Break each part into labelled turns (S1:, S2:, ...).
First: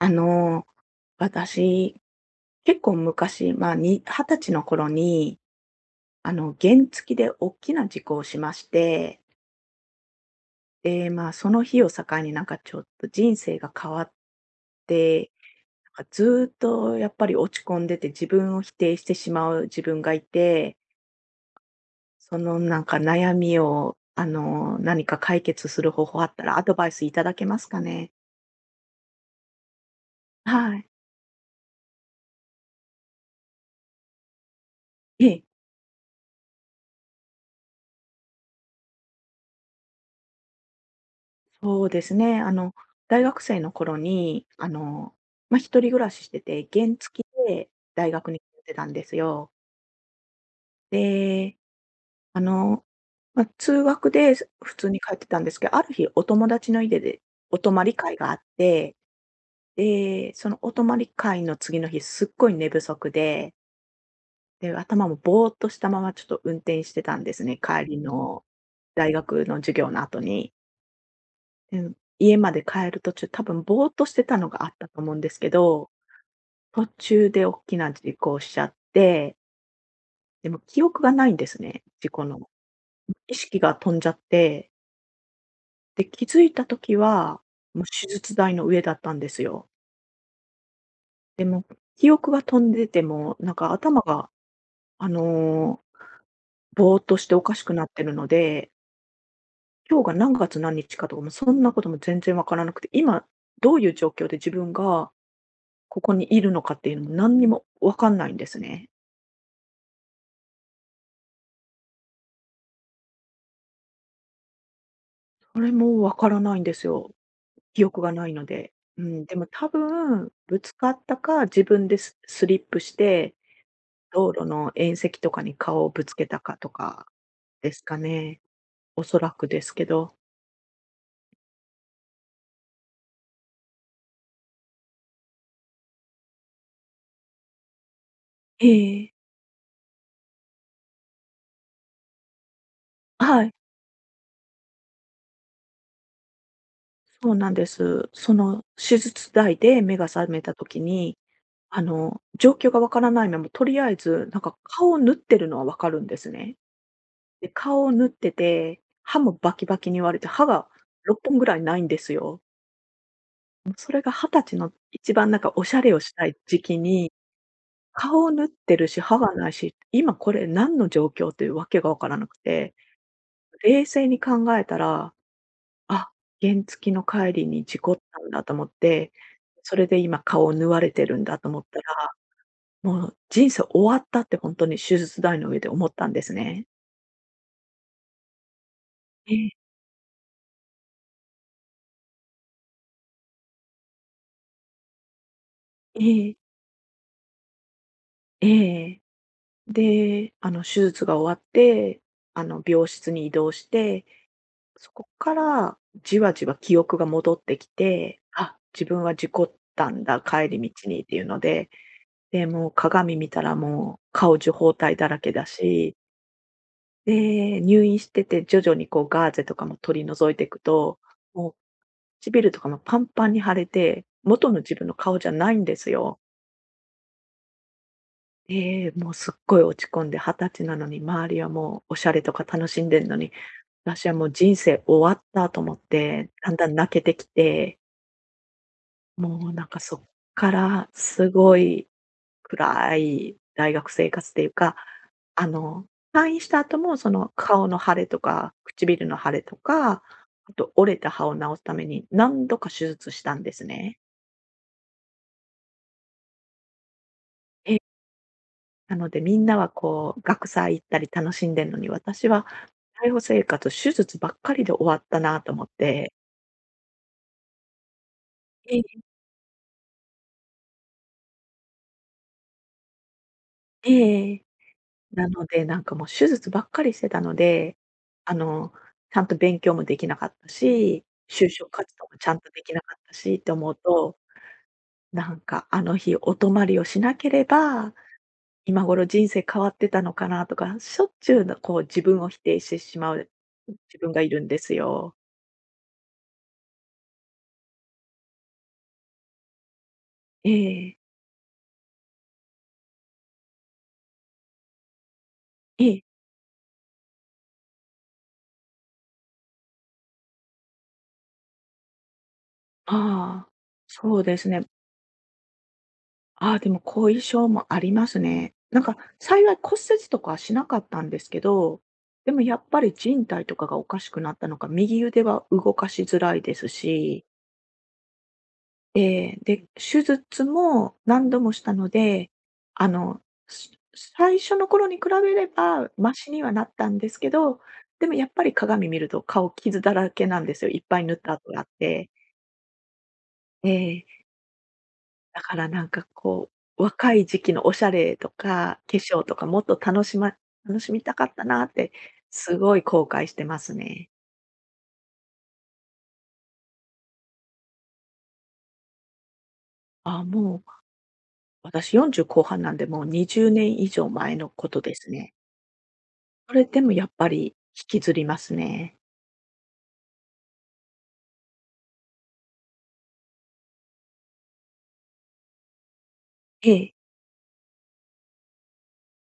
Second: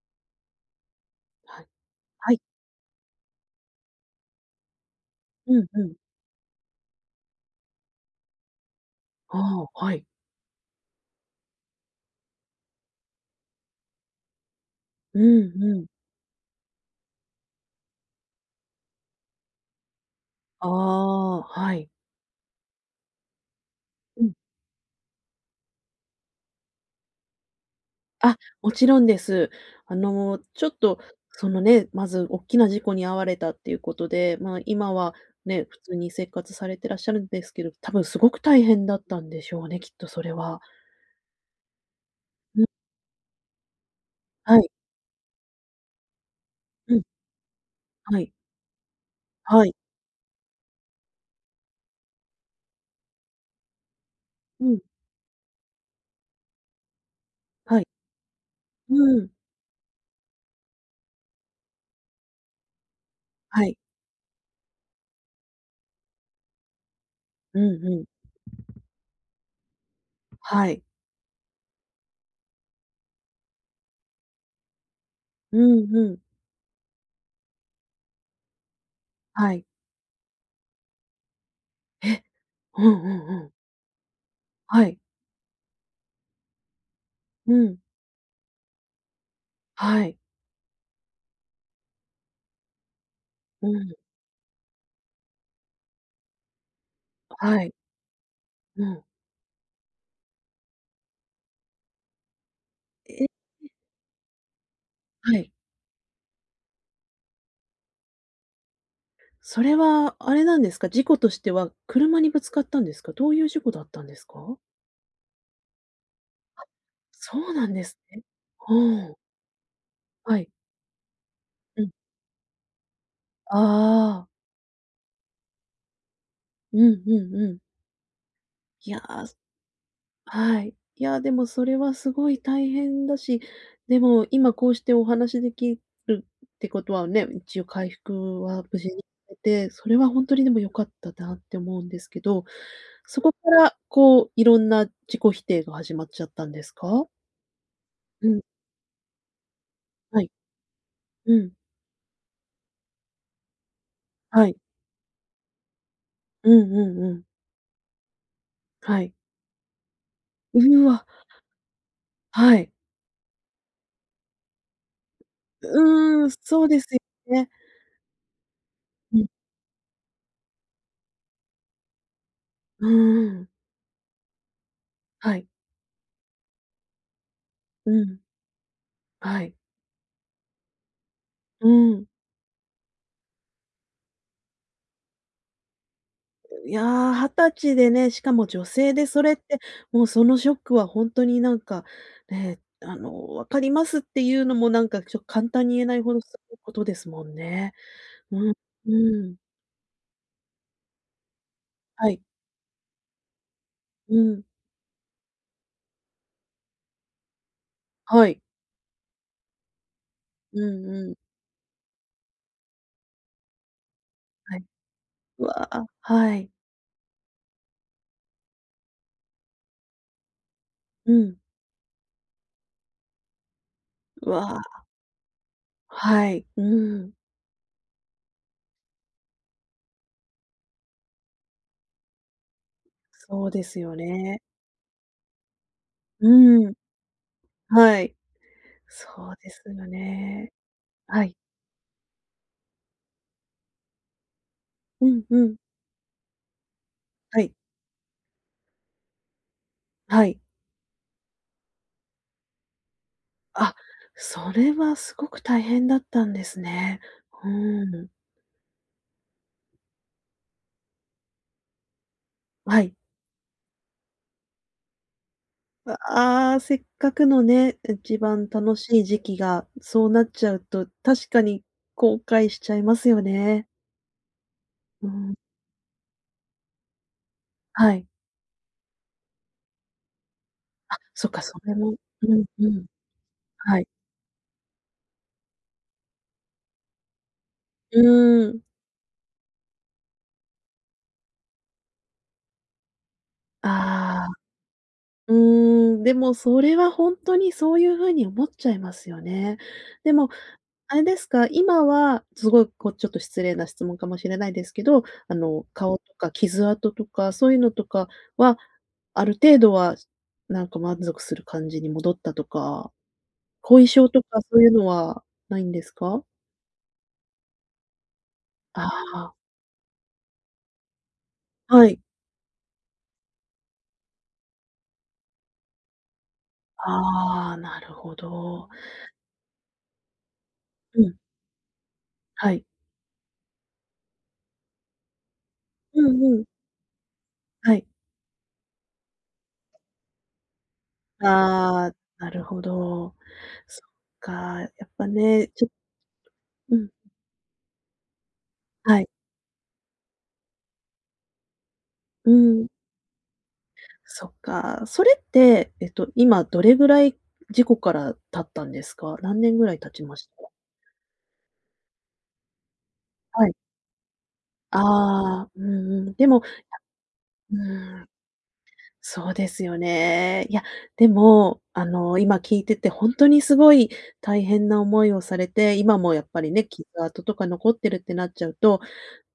S1: あの、
S2: あ、
S1: 私、
S2: はい。
S1: 結構昔、まあ、に20歳の頃に
S2: うんうん。
S1: あの、原付で大きな事故をしまして
S2: ああ、はい。
S1: ええ、まあ、その日を境になんかちょっと人生が変わっ
S2: う
S1: て、
S2: んうん。
S1: なんかずっとやっぱり落ち込んでて自分を否定してしまう自分がい
S2: あ
S1: て
S2: あ、はい。
S1: そのなんか悩みを
S2: う
S1: あ
S2: ん。
S1: の、何か解決する方法あったらアドバイスいただけますかね？
S2: あ、もちろんです。あの、ちょっ
S1: はい。
S2: とそのね、まずおっきな事故に遭われたっていうことで、まあ、今は
S1: ええ。
S2: ね、普通に生活されてらっしゃるんですけど、たぶんすごく大変だったんでしょうね、きっとそれは。
S1: そうですね。あ
S2: うん。
S1: の大学生の頃に
S2: は
S1: あ
S2: い。
S1: の、ま、一人暮らししてて、原
S2: うん。
S1: 付で大
S2: はい。
S1: 学にってたんですよ。
S2: はい。
S1: で、あの、ま、通学で、す
S2: う
S1: 普
S2: ん。
S1: 通に通ってたんですけある日お友達の家でお
S2: はい。
S1: 泊り会があっ
S2: う
S1: て、
S2: ん。
S1: で、そのお泊り会の次の日すっごい寝不足で
S2: はい。
S1: で、頭もぼうっとしたまま、ちょっと運転してたんですね。
S2: うん
S1: 帰
S2: う
S1: り
S2: ん。
S1: の大学の授業の後に。
S2: はい。
S1: うん、家まで帰る途中、多分ぼうっとしてたのがあったと思うんですけ
S2: う
S1: ど。
S2: んうん。
S1: 途中で、おっきな事故をしちゃって。
S2: はい。
S1: でも、記憶がないんですね。事
S2: え。
S1: 故の。
S2: ほんほんほ
S1: 意
S2: ん。
S1: 識が飛んじゃって。
S2: はい。
S1: で、気づいた時は、
S2: うん。
S1: もう手術台の上だったんですよ。
S2: はい。
S1: でも、記憶が飛んでて、もう、なん
S2: う
S1: か
S2: ん。
S1: 頭が、あの、ぼうっとしておか
S2: は
S1: し
S2: い。
S1: くなっているので。
S2: うん。
S1: 今日が何月何日かとかも、そんなことも全然わからなくて。
S2: え、
S1: 今
S2: え。
S1: どういう状況で自分が
S2: はい。
S1: ここにいるのかっていうのも、何にもわかんないんですね。
S2: それは、あれなんですか？事故としては、車にぶつかったんですか？どういう事故だったんですか？
S1: それもわからないん
S2: は。
S1: ですよ。
S2: そうなんで
S1: 記
S2: す
S1: 憶が
S2: ね。
S1: ないので。
S2: は
S1: う
S2: ん。
S1: ん。でも多分、
S2: はい。
S1: ぶつかったか、自
S2: う
S1: 分
S2: ん。
S1: でススリップして、
S2: あああ。
S1: 道路の縁石とかに顔をぶつけたかと
S2: うん
S1: か
S2: うんうん。
S1: ですかね。
S2: いや
S1: 恐
S2: あ、
S1: ら
S2: す
S1: くですけど。
S2: はい。いや、でもそれはすごい大変だし、でも今こうしてお話できるってことはね、一応回復は
S1: ええ
S2: 無事に
S1: ええ。
S2: されて、それは本当にでも良かったなって思うんですけど。そこか
S1: はい。
S2: らこう、いろんな自己否定が始まっちゃったんですか？
S1: そうなんです。
S2: う
S1: そ
S2: ん。
S1: の、手術台で目が
S2: は
S1: 覚
S2: い。
S1: めた時に、
S2: うん。
S1: あの、状況がわからないまま、とりあえずなん
S2: はい。
S1: か、顔を縫ってるのはわかるんです
S2: う
S1: ね。
S2: んうんうん。
S1: で、顔を縫ってて、
S2: はい。
S1: 歯もバキバキに割れて、歯が
S2: うわ。
S1: 6本ぐらい無いんですよ。
S2: はい。
S1: うん。それが20歳の一番、なんか、おしゃれをし
S2: う
S1: た
S2: ん。
S1: い時
S2: そう
S1: 期
S2: ですよ
S1: に、
S2: ね。
S1: 顔を縫ってるし、
S2: う
S1: 歯
S2: ん。
S1: はなし。今これ、何の状況っていうわけがわからなくて、
S2: うん。
S1: 冷静に考えたら
S2: はい。
S1: 「あ、原付の帰りに事
S2: う
S1: 故っ
S2: ん。
S1: たんだ」と思って、
S2: はい。
S1: それで今顔を縫われてるんだと思っ
S2: う
S1: た
S2: ん。
S1: ら「もう人生終わった」って本当に、手術台の上で思ったんですね。
S2: いや、20歳でね、しかも女性でそれ
S1: え
S2: っ
S1: え。
S2: て、もう、そのショックは本当に、なんか、ね「あの、分かります」って言うのも、なんか、ちょっと、簡単に言えない
S1: え
S2: ほどす
S1: え。
S2: ごいことですもんね。うん、
S1: ええ。
S2: うん。
S1: で、あの、手術が終わって、
S2: はい。
S1: あの、病室に移動して、
S2: うん。
S1: そこから、じわじわ記憶が戻ってきて、
S2: はい。
S1: あ、自分は事故ったんだ、帰
S2: う
S1: り
S2: ん
S1: 道にっ
S2: うん。
S1: ていうので、で、もう、鏡見たら、もう、顔中
S2: はい。
S1: 包帯だらけだ
S2: わあ、
S1: し
S2: はい。
S1: で、入院してて徐々に、こう、ガーゼとかも取り除いていくと、
S2: うん。
S1: もう、唇とかもパンパンに腫れて、
S2: う
S1: 元の
S2: わ。
S1: 自分の顔じゃないんですよ。
S2: はい、うん。
S1: ええ、もう、すっごい落ち込んで20歳なのに、周りはもう、おしゃれとか楽しんでんのに、
S2: そうですよ
S1: 私はもう
S2: ね。
S1: 人生終わったと思っ
S2: う
S1: て、だんだ
S2: ーん。
S1: ん泣けてきて。
S2: はい、そう
S1: も
S2: で
S1: う、
S2: す
S1: なん
S2: よ
S1: かそっか
S2: ね。
S1: ら、
S2: は
S1: す
S2: い。
S1: ごい暗い大学生活というか、
S2: うんう
S1: あ
S2: ん。
S1: の退院した後もその、
S2: はい。
S1: 顔の腫れとか唇の腫れとか、
S2: はい。
S1: あと折れた歯を治すために何度か手術したんです
S2: あ、
S1: ね。
S2: それはすごく大変だったんですね、う
S1: ええ。
S2: ーん。
S1: なので、みんなはこう、学祭行ったり、楽しんでんのに、私は
S2: はい。
S1: たいほ生活、手術ばっかりで終わったなと思っ
S2: う
S1: て。
S2: わ。せっかくのね、一番楽
S1: ええ。
S2: しい時期がそうなっちゃうと、確かに後悔しちゃいますよね。
S1: ええ。
S2: うー
S1: な
S2: ん。
S1: ので、なんかもう手術ばっかりしてたので、
S2: はい。
S1: あの、ちゃんと勉強もできなかった
S2: あ、
S1: し、
S2: そっか、
S1: 就
S2: そ
S1: 職
S2: れも。
S1: 活動もちゃ
S2: う
S1: ん
S2: ん
S1: とで
S2: う
S1: きな
S2: ん。
S1: かったしって思う
S2: はい。
S1: と、なんか、あの日お泊まりをしなければ、
S2: うーん。
S1: 今頃人生変わってたのかなとか、しょっちゅう、な、こう自分を否定してしまう、自分が
S2: ああ。
S1: いるんですよ。
S2: うーん。でも、それは本当にそういう風に思っちゃいますよね。でも、
S1: え
S2: あ
S1: え。
S2: れですか、今はすごい、こう、ちょっと失礼な質問かもしれないですけど、あの、
S1: え
S2: 顔
S1: え。
S2: とか傷跡とかそういうのとかは、ある程度は、なんか満足する感じに戻ったとか、
S1: ああ、
S2: 後遺症
S1: そ
S2: と
S1: うで
S2: か、
S1: す
S2: そう
S1: ね。
S2: いうのはないんですか？
S1: あ、でも後遺症もありますね。なん
S2: あ
S1: か
S2: あ。
S1: 幸い骨折とかはしなかったんですけど、
S2: はい。
S1: でもやっぱり靭帯とかがおかしくなったのか、右腕は動かしづらいですし。
S2: ああ、なるほど。
S1: ええ、で、手術も
S2: うん。
S1: 何度もしたので、
S2: はい。
S1: あの、すす、最初の頃に比べれば、
S2: う
S1: ま
S2: ん
S1: し
S2: う
S1: に
S2: ん。
S1: はなったんですけど、
S2: はい。
S1: でもやっぱり鏡見ると顔、傷だらけなんですよ、いっぱい縫った痕があっ
S2: ああ、
S1: て。
S2: なるほど。
S1: え
S2: そっ
S1: え。
S2: か、やっぱ
S1: だ
S2: ね、
S1: か
S2: ちょ
S1: ら
S2: っと
S1: なんかこ
S2: う
S1: う、
S2: ん。
S1: 若い時期のおしゃれとか、化
S2: はい。
S1: 粧とかもっと楽しま楽しみたかったなって、
S2: う
S1: す
S2: ん。
S1: ごい後悔してますね。
S2: そっか。それって、えっと、今どれぐらい事故から経ったんですか？何年ぐらい経ちま
S1: あ、
S2: した？
S1: もう私、40後半なんで、もうにじ
S2: は
S1: ゅう
S2: い。
S1: ねん以上前のことですね。
S2: ああ、うんうん。でも、
S1: それでも、やっぱ
S2: う
S1: り、引き
S2: ーん。
S1: ずりますね。
S2: そうですよね。いや、でも、あの、今聞いてて、本当にすごい大変な思いをされて、今もやっぱりね、
S1: え
S2: 傷
S1: え。
S2: 跡とか残ってるってなっちゃうと、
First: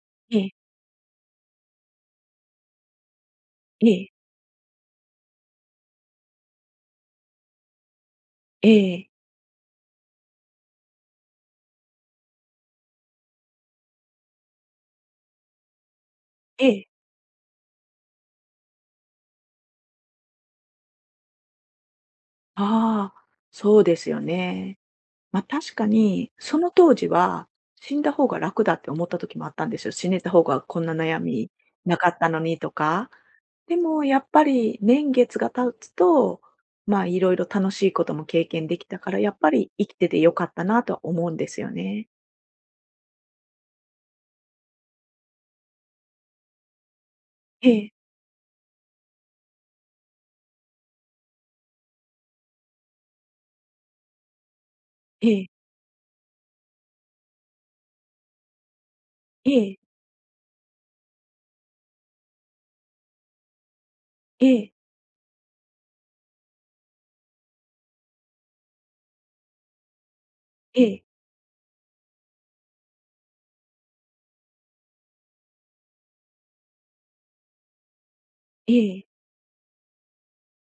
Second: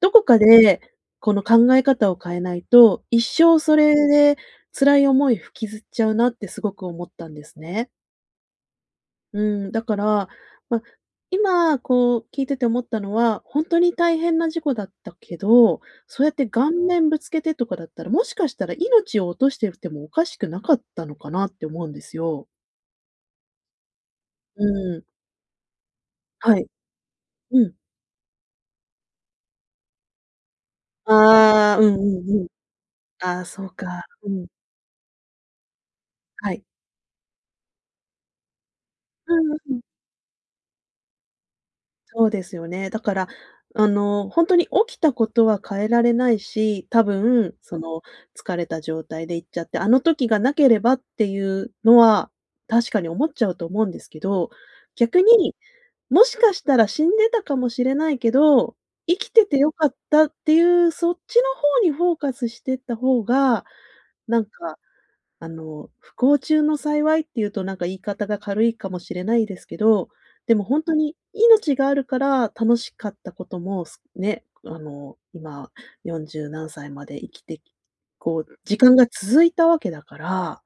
S2: どこか
S1: ええ。
S2: で、この考え方を変えないと、一生そ
S1: え
S2: れ
S1: え。
S2: で辛い思いを引きずっちゃうなって、すごく思ったんですね。
S1: ええ。
S2: うーん、だから、ま、今、こう、聞いてて思ったのは、ほんとに大変な事故だったけど、そうやって
S1: え
S2: 顔
S1: え。
S2: 面ぶつけてとかだったら、もしかしたら命を落としてるてもおかしくなかったのかな？って思うんですよ。
S1: ああ、そうですよ
S2: う
S1: ね。
S2: ん。
S1: ま、確かに
S2: は
S1: そ
S2: い。
S1: の当時は
S2: うん。
S1: 「死んだ方が楽だ」って思った時もあったんですよ「死ねた方がこんな悩み
S2: ああ、うん
S1: な
S2: う
S1: かった
S2: ん
S1: の
S2: うん。
S1: に」とか。
S2: ああ、そう
S1: でも
S2: か、
S1: やっ
S2: う
S1: ぱ
S2: ん。
S1: り年月が経つと、
S2: はい。
S1: ま、いろいろ楽しいことも経験できたから「や
S2: ああ、
S1: っぱり
S2: うん。
S1: 生きてて良かったな」とは思うんですよね。
S2: そうですよね。だから、あの、ほんとに起きたことは変えられないし、多分、
S1: え
S2: そ
S1: え。
S2: の、疲れた状態で行っちゃって「あの時がなければ」っていうのは、確かに思っちゃうと思うんですけど、逆
S1: ええ。
S2: に「もしかしたら死んでたかもしれないけど、生きて
S1: え
S2: てよ
S1: え。
S2: かった」っていう、そっちの方にフォーカスしてった方が、なん
S1: ええ。
S2: か、あの、不幸中の幸いっていうと、なんか、言い方が軽いかもしれないですけど、でもほ
S1: え
S2: んと
S1: え。
S2: に命があるから楽しかったことも、すね、あの、今四十何歳まで生きてきこう、
S1: え
S2: 時間
S1: え。
S2: が続いたわけだから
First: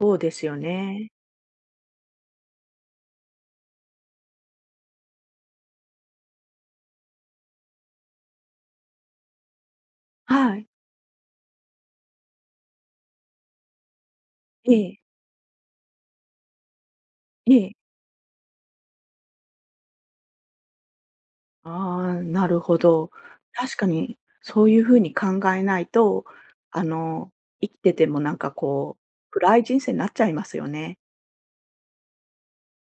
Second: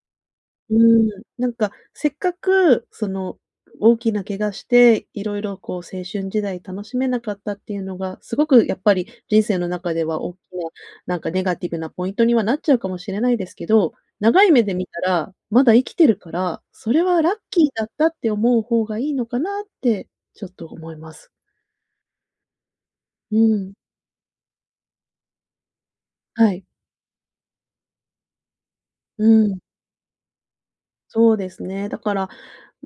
S1: ほうですよ
S2: うー
S1: ね。
S2: ん。なんか、せっかく、その、大きな怪我して色々、こう、青春時代楽しめなかったっていうのが、すごくやっぱり人生の中ではおっき
S1: はい。
S2: な、なんか、ネガティブなポイントにはなっちゃうかもしれないですけど、長い目
S1: え
S2: で見
S1: え。
S2: たら、まだ生きてるからそれはラッ
S1: え
S2: キー
S1: え。
S2: だったって思う方がいいのかな？って、ちょっと思います。
S1: ああ、なるほど。
S2: うん。
S1: 確かにそういう風に考えないと、
S2: はい。
S1: あの、生ってても、なんか、こう、
S2: うん。
S1: 暗い人生なっちゃいますよね。
S2: そうですね。だから、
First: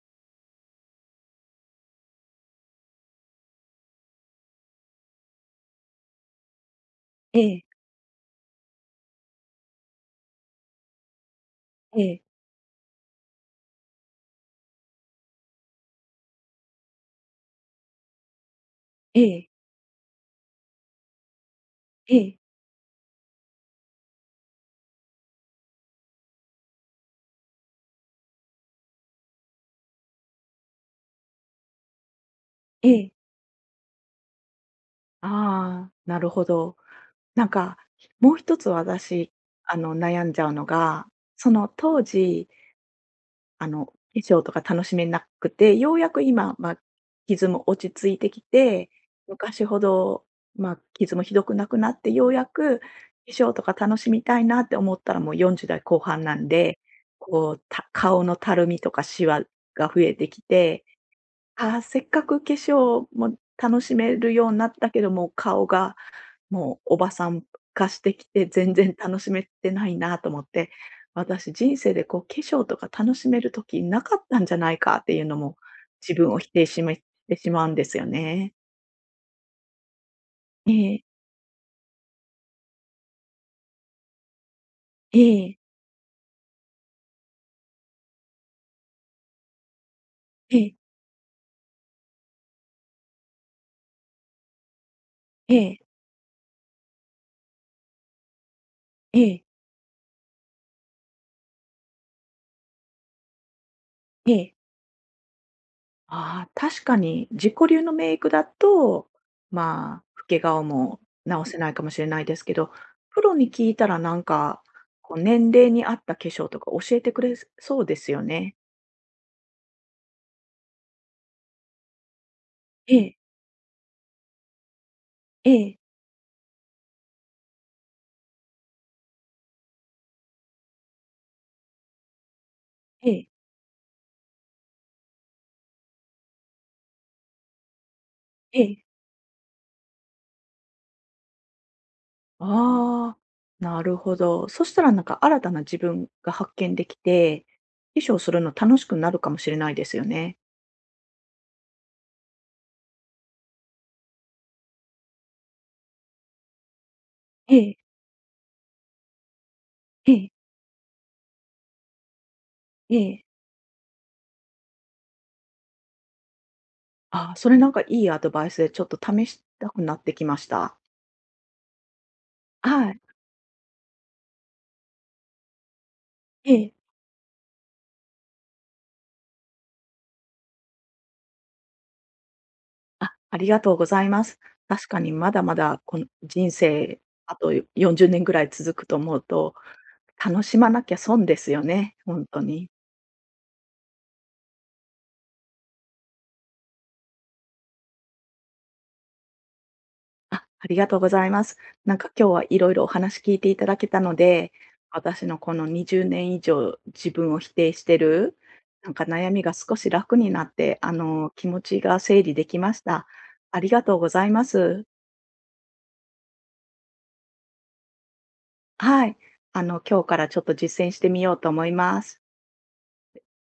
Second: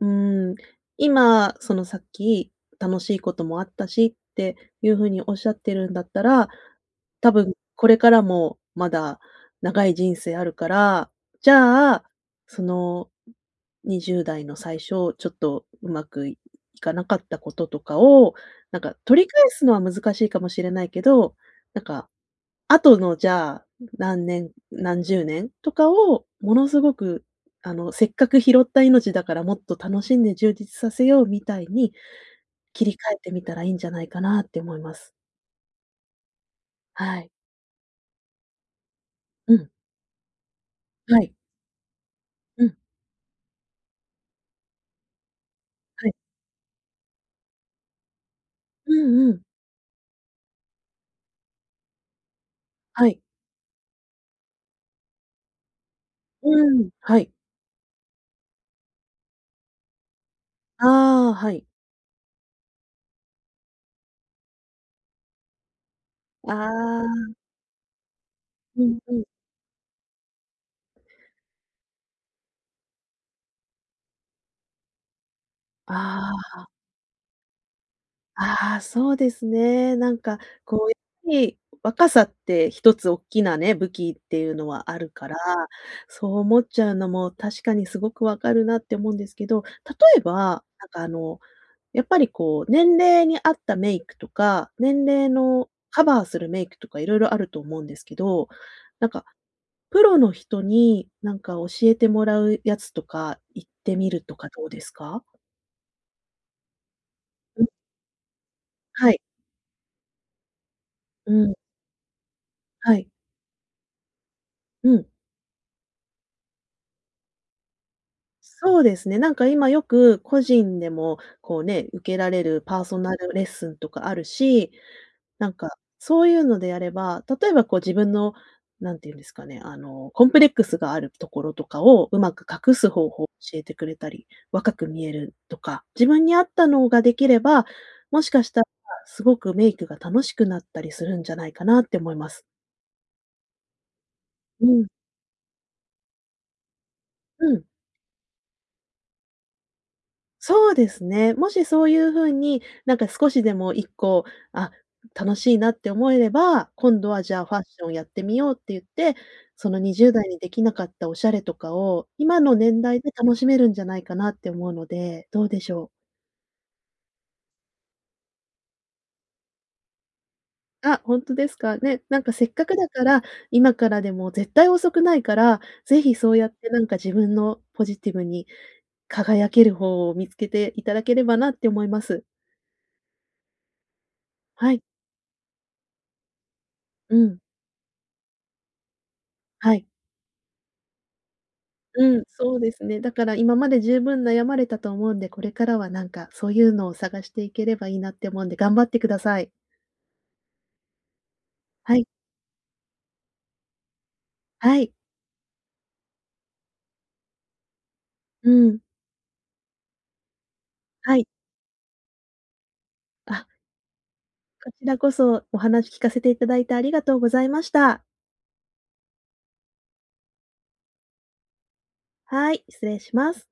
S2: うん、今、その、さっき、楽しいこともあったしっていう風におっしゃってるんだったら、多
S1: え
S2: 分
S1: え。
S2: これからもまだ長い人生あるから、じゃ
S1: え
S2: あ、
S1: え。
S2: その20代の最初、ちょっとうまくいかなかったこととかを、なんか、取
S1: え
S2: り返
S1: え。
S2: すのは難しいかもしれないけど、なんか、
S1: ええ。
S2: 後のじゃあ、何年何十年？とかをものすごく、あの「せっかく拾った命だから、もっと楽しんで充実させよう！」みたいに切
S1: え
S2: り替
S1: え。
S2: えてみたらいいんじゃないかなって思います。
S1: ああ、なるほど。
S2: はい。
S1: なんか、もう一つ私、
S2: うん。
S1: あの、悩んじゃうのが、
S2: はい。
S1: その当時
S2: うん。
S1: あの、衣装とか楽しめなくてよう
S2: は
S1: や
S2: い。
S1: く今、ま、傷も落ち着いてきて、
S2: うんうん。
S1: 昔ほど、ま、傷もひどくなくなってようやく
S2: はい。
S1: 衣装とか楽しみたいなって思ったらもう四十代後半なん
S2: う
S1: で、
S2: ん、はい。
S1: こう、た顔のたるみとかしわが増えてきて、
S2: ああ、はい。
S1: ああ、せっかく化粧も楽しめるようなったけど、顔が
S2: あ
S1: もうおばさ
S2: あ。
S1: ん化してきて全
S2: う
S1: 然
S2: んう
S1: 楽
S2: ん。
S1: しめてないなと思って、私人生で、こう、化粧とか楽しめる時なかったんじゃないか？っていうのも自分
S2: あ
S1: を否定
S2: あ。
S1: しめてしまうんですよね。
S2: ああ、そうですね。なんか、こう、や
S1: ええ。
S2: っひい若さって一つおっきなね、武器っていうのはあるから、
S1: ええ。
S2: そう思っちゃうのも、確かにすごく分かるなって思うんですけど、例え
S1: え
S2: ば、
S1: え。
S2: なんか、あの、やっぱり、こう、年齢に合ったメイクとか年齢の
S1: ええ。
S2: カバーするメイクとか色々あると思うんですけど、なん
S1: え
S2: か、
S1: え。
S2: プロの人に、なんか、教えてもらうやつとか行ってみる
S1: え
S2: とか
S1: え。
S2: どうですか？
S1: あ、確かに、自己
S2: うん。
S1: 流のメイクだと、
S2: はい。
S1: ま、老け顔も
S2: う
S1: 直
S2: ん。
S1: せないかもしれないですけど、
S2: はい。
S1: プロに聞いたらなんか、
S2: うん。
S1: こう年齢に合った化粧とか教えてくれそうですよね。
S2: そうですね。なんか今よく、個人でも、こうね、受けられるパー
S1: え
S2: ソナ
S1: え。
S2: ルレッスンとかあるし、なんか、
S1: ええ。
S2: そういうのであれば、例えばこう自分の、なんていうんですかね、あの、コンプレックスがあるところとかを上手く隠す方
S1: え
S2: 法
S1: え。
S2: 教えてくれたり、若く見えるとか、自分に合ったのができれば、もしかした
S1: え
S2: ら、
S1: え。
S2: すごくメイクが楽しくなったりするんじゃないかなって思います。
S1: ああ、なるほど。そ
S2: う
S1: した
S2: ん。
S1: らなんか新たな自分が発見できて、
S2: うん。
S1: 化粧するの楽しくなるかもしれないですよね。
S2: そうですね。もしそういう風に、なんか少しでも一個、あ、楽しいなって思えれば、今度はじゃあ、フ
S1: え
S2: ァッ
S1: え。
S2: ションやってみようっていって、そのにじゅう
S1: え
S2: だい
S1: え。
S2: にできなかったおしゃれとかを、今の年
S1: え
S2: 代で
S1: え。
S2: 楽しめるんじゃないかなって思うので、どうでしょう？
S1: あ、それなんかいいアドバイスでちょっと試したくなってきました。
S2: あ、ほんとですか？ね、なんかせっか
S1: あ、
S2: くだ
S1: はい。
S2: から、今からでも絶対遅くないから、是非そうやっ
S1: え
S2: て、
S1: え。
S2: なんか自分のポジティブに輝ける法を見つけていただければなって思います。
S1: あ、ありがとうございます。
S2: はい。
S1: 確かにまだまだこの人生、
S2: う
S1: あ
S2: ん。
S1: と40年ぐらい続くと思うと、
S2: はい。
S1: 楽しまなきゃ損ですよね、ほ
S2: うん、
S1: んと
S2: そう
S1: に。
S2: ですね。だから今まで十分悩まれたと思うんで、これからはなんか、そういうのを探していければいいなって思うんで、頑張ってください。
S1: あ、ありがとうございます。な
S2: は
S1: ん
S2: い。
S1: か今日はいろいろお話聞いていただけたので、
S2: はい。
S1: 私のこの20年以上、自分を否定してる、
S2: うん。
S1: なんか悩みが少し楽になって、あ
S2: はい。
S1: の、気持ちが整理できました。
S2: あ。
S1: ありがとうございま
S2: こ
S1: す。
S2: ちらこそ、お話聞かせていただいてありがとうございました。
S1: はい。あの、今日からちょっと実践してみようと思います。
S2: はい、失礼します。